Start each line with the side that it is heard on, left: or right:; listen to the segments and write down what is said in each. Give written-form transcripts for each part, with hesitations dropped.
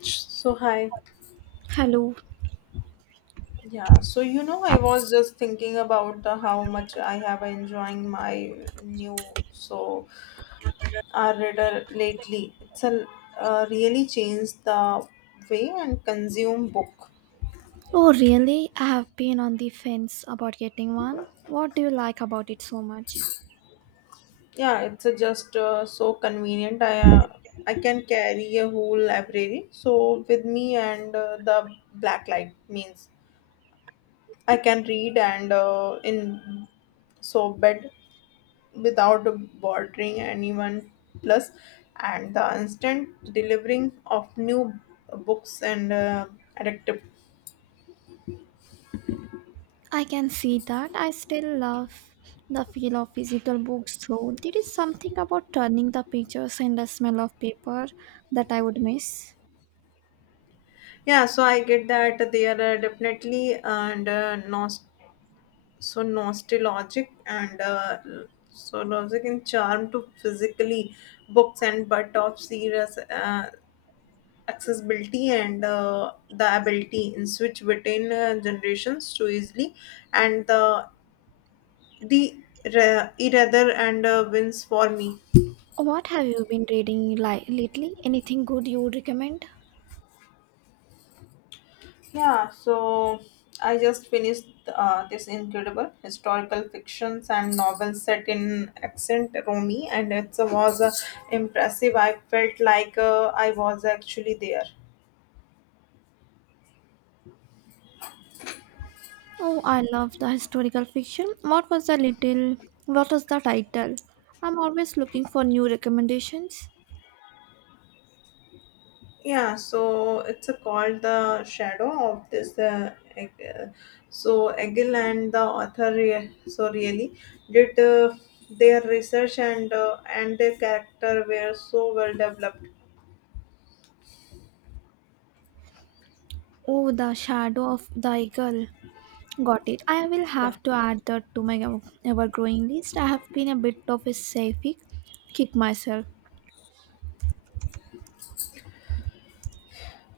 left: So hi,
right: Hello.
left: yeah. So I was just thinking about the how much I have enjoying my new so our reader lately. It's a really changed the way and consume book.
right: Oh, really? I have been on the fence about getting one. What do you like about it so much?
left: Yeah, it's a just so convenient. I can carry a whole library so with me and the black light means I can read and in so bed without bothering anyone plus and the instant delivering of new books and addictive
right: I can see that. I still love the feel of physical books, though. There is something about turning the pictures and the smell of paper that I would miss.
left: yeah so I get that they are definitely and so nostalgic and so nostalgic in charm to physically books and but of serious accessibility and the ability in switch between generations too easily and the Irother and wins for me.
right: What have you been reading lately? Anything good you would recommend?
left: Yeah, so I just finished this incredible historical fictions and novels set in accent Romi, and it was impressive. I felt like I was actually there.
right: Oh, I love the historical fiction. What was the little? What was the title? I'm always looking for new recommendations.
left: Yeah, so it's called The Shadow of this. So Egil and the author so really did their research and their character were so well developed.
right: Oh, the shadow of the eagle. Got it. I will
left: Yeah,
right: have to add that to my ever growing list. I have been a bit of a sci-fi kick myself.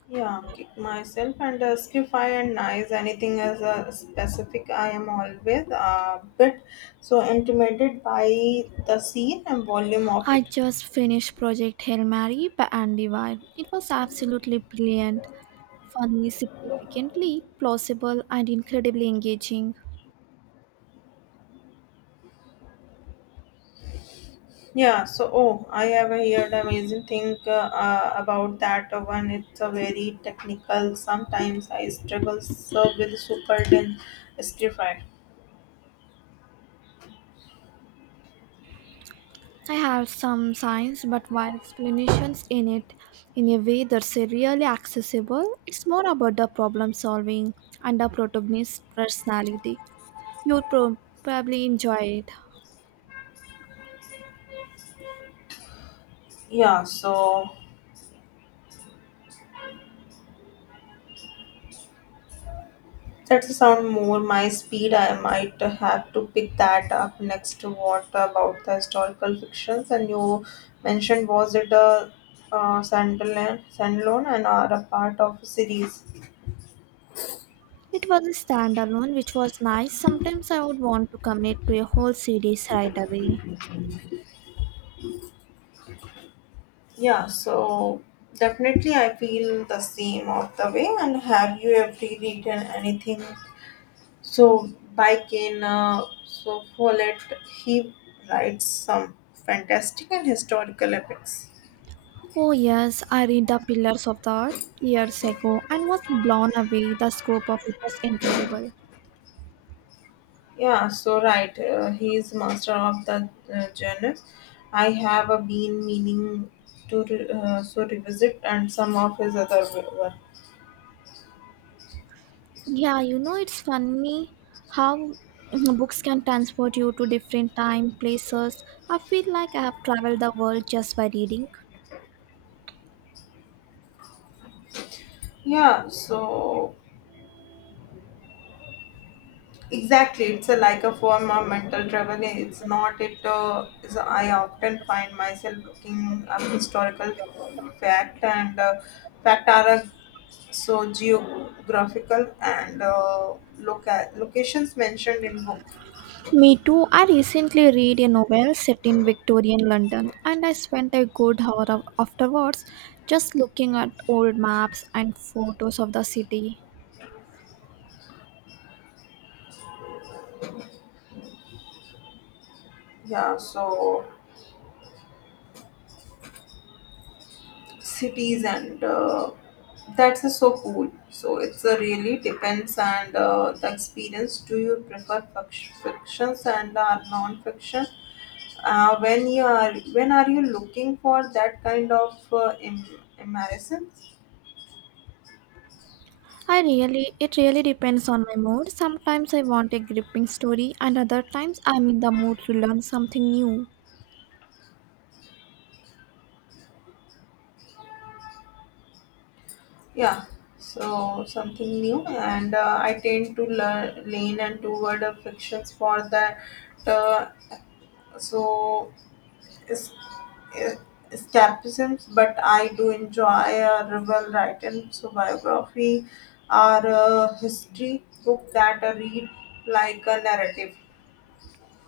left: yeah. Kick myself and skify and nice anything as a specific. I am always a bit so intimidated by the scene and volume of
right: I
left: it.
right: just finished Project Hail Mary by Andy Weir. It was absolutely brilliant, funny, significantly plausible, and incredibly engaging.
left: Yeah. So oh, I have heard amazing thing about that one. It's a very technical. Sometimes I struggle so with super dense skify.
right: I had some science but wild explanations in it in a way that's really accessible. It's more about the problem solving and the protagonist's personality. You would probably enjoy it.
left: Yeah. So that's sound more my speed. I might have to pick that up next. What about the historical fictions? And you mentioned was it a standalone, and are a part of a series?
right: It was a standalone, which was nice. Sometimes I would want to commit to a whole series right away.
left: Yeah. So definitely, I feel the same of the way. And have you ever read anything? So by Kane, so Follett, he writes some fantastic and historical epics.
right: Oh, yes, I read The Pillars of the Earth years ago and was blown away. The scope of it was incredible.
left: Yeah, so right. He is master of the genre. I have been meaning to so revisit and some of his other work.
right: Yeah, you know, it's funny how books can transport you to different time, places. I feel like I have traveled the world just by reading.
left: Yeah, so exactly, it's a, like a form of mental travel. It's not it. Is I often find myself looking up historical fact and fact are so geographical and locations mentioned in book.
right: Me too. I recently read a novel set in Victorian London and I spent a good hour afterwards just looking at old maps and photos of the city.
left: Yeah, so cities and that's so cool so it's really depends and the experience do you prefer fictions and non-fiction when are you looking for that kind of immersion
right: I really it really depends on my mood. Sometimes I want a gripping story and other times I'm in the mood to learn something new.
left: yeah so something new and I tend to learn lean and toward fictions for that uh, so es- e- escapisms, but I do enjoy a well written so biography or a history book that I read like a narrative.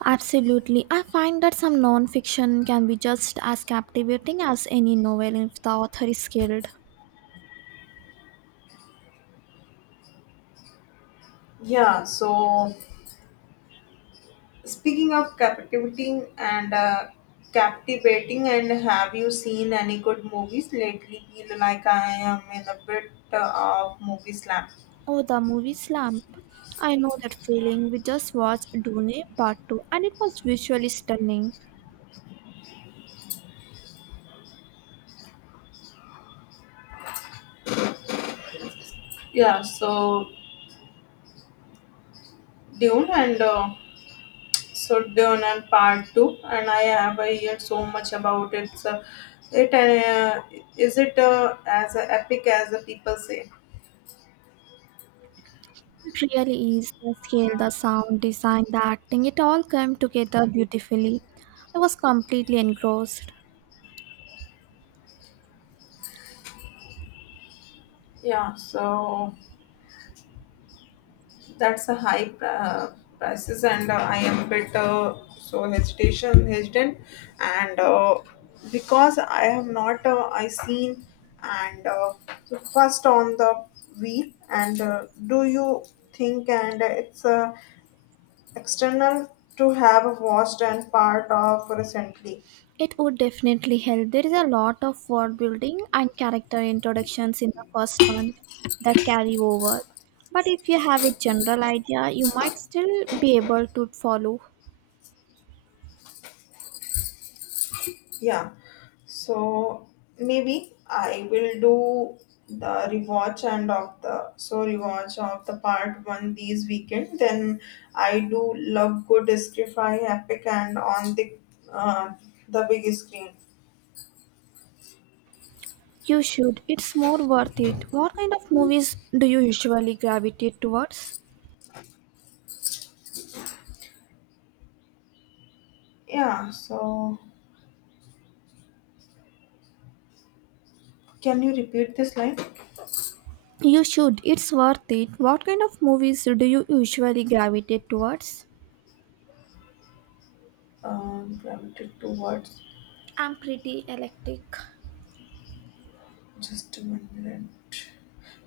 right: Absolutely. I find that some non-fiction can be just as captivating as any novel if the author is skilled.
left: Yeah, so speaking of captivating, and have you seen any good movies lately? Feel like I am in a bit of movie slump.
right: Oh, the movie Slump. I know that feeling. We just watched Dune Part 2 and it was visually stunning.
left: Yeah, so Dune and so done and part two, and I have heard so much about it. So it is it as epic as the people say.
right: It really is. The scale, the sound design, the acting, it all came together beautifully. I was completely engrossed.
left: Yeah, so that's a high prices, and I am a bit so hesitation hesitant, and because I have not I seen and so first on the wheel, and do you think and it's external to have watched and part of recently.
right: It would definitely help. There is a lot of world building and character introductions in the first one that carry over. But if you have a general idea, you might still be able to follow.
left: Yeah. So maybe I will do the rewatch of the part one these weekend. Then I do love good sci-fi epic and on uh, the big screen.
right: You should. It's more worth it. What kind of movies do you usually gravitate towards?
left: Yeah. So can you repeat this line?
right: You should. It's worth it. What kind of movies do you usually gravitate towards?
left: Gravity towards
right: I'm pretty eclectic.
left: just one minute.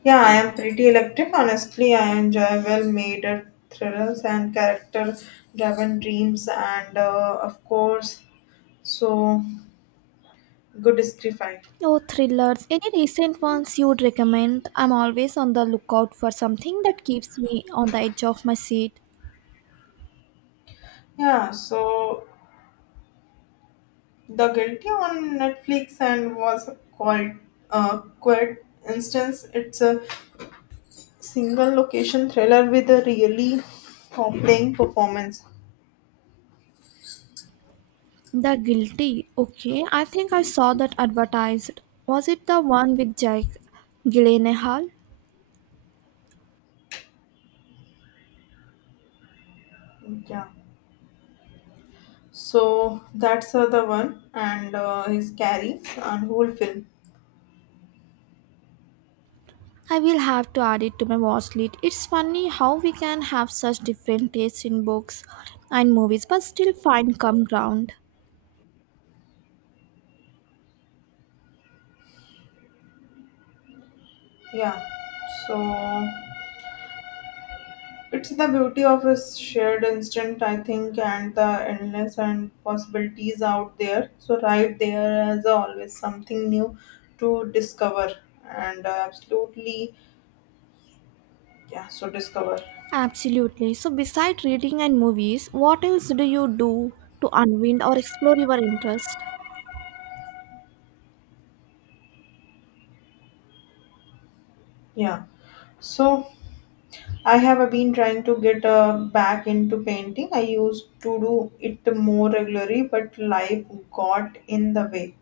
left: Yeah, I am pretty electric. Honestly, I enjoy well-made thrillers and character-driven dreams, and of course, so good sci-fi.
right: Oh, thrillers. Any recent ones you would recommend? I'm always on the lookout for something that keeps me on the edge of my seat.
left: Yeah, so The Guilty on Netflix and was called Quiet Instance. It's a single location thriller with a really compelling performance.
right: The Guilty. Okay, I think I saw that advertised. Was it the one with Jake Gyllenhaal?
left: Yeah, so that's the one, and his carry and whole film.
right: I will have to add it to my watch list. It's funny how we can have such different tastes in books and movies but still find common ground.
left: Yeah, so it's the beauty of a shared instant, I think, and the endless and possibilities out there. So right there is always something new to discover, and absolutely, yeah. So discover,
right: Absolutely. So, besides reading and movies, what else do you do to unwind or explore your interest?
left: yeah. So I have been trying to get back into painting. I used to do it more regularly, but life got in the way.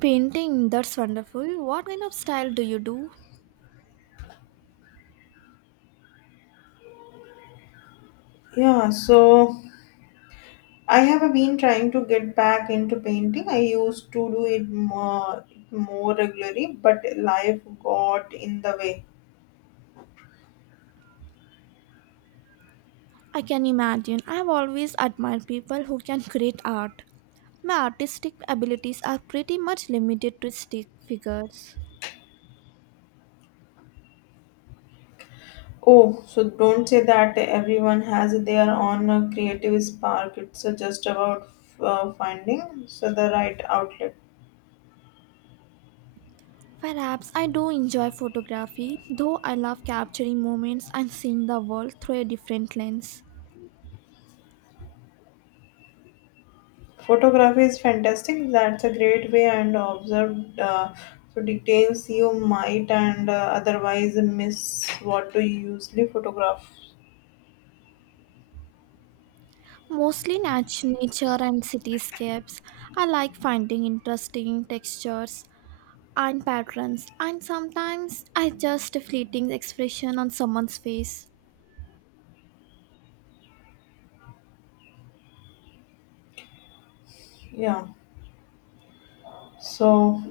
right: Painting, that's wonderful. What kind of style do you do?
left: Yeah, so I have been trying to get back into painting. I used to do it more, regularly, but life got in the way.
right: I can imagine. I have always admired people who can create art. My artistic abilities are pretty much limited to stick figures.
left: Oh, so don't say that everyone has their own creative spark. It's just about finding so the right outlet.
right: Perhaps I do enjoy photography, though I love capturing moments and seeing the world through a different lens.
left: Photography is fantastic. That's a great way and observed so details you might and otherwise miss what to usually photograph.
right: Mostly nature and cityscapes. I like finding interesting textures and patterns, and sometimes I just a fleeting expression on someone's face.
left: Yeah. So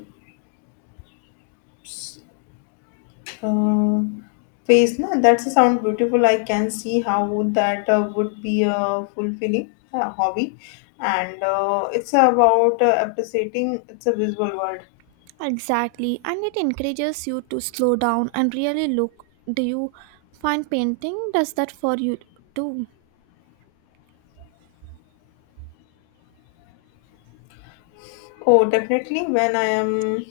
left: uh, face na that's a sound beautiful I can see how that would be a fulfilling hobby and it's about appreciating it's a visual world
right: Exactly, and it encourages you to slow down and really look. Do you find painting does that for you too?
left: oh definitely when I am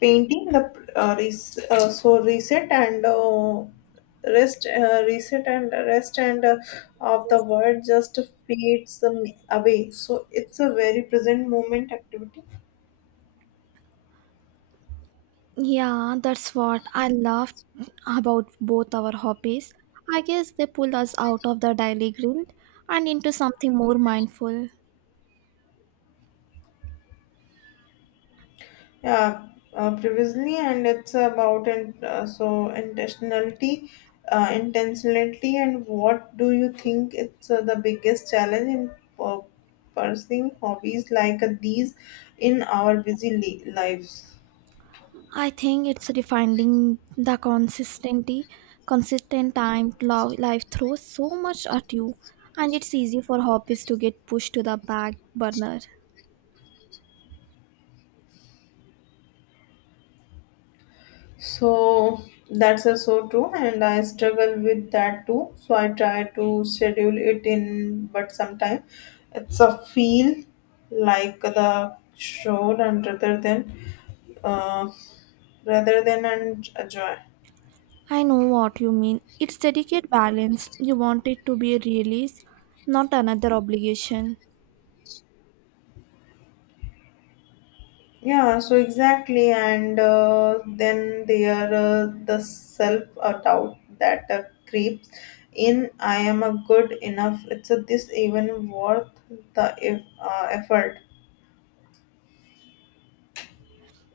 left: painting the so reset and rest reset and rest and of the world just fades away so it's a very present moment activity
right: Yeah, that's what I love about both our hobbies. I guess they pull us out of the daily grind and into something more mindful.
left: yeah previously and it's about and so intentionality intentionality and what do you think it's the biggest challenge in uh, pursuing hobbies like these in our busy lives.
right: I think it's refining the consistent time life throws so much at you, and it's easy for hobbies to get pushed to the back burner.
left: So that's so true, and I struggle with that too. So I try to schedule it in, but sometimes it's a feel like the show and uh, rather than and a joy.
right: I know what you mean. It's delicate balance. You want it to be a release, not another obligation.
left: Yeah, so exactly, and then there the self doubt that creeps in. I am a good enough. It's a, this even worth the if, effort.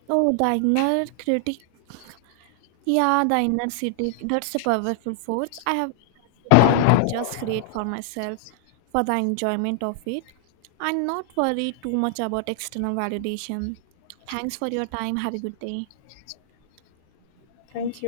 right: Oh, the inner critic. Yeah, the inner city, that's a powerful force. I have had to learn to just create for myself, for the enjoyment of it, and not worry too much about external validation. Thanks for your time. Have a good day.
left: Thank
right: Thank you.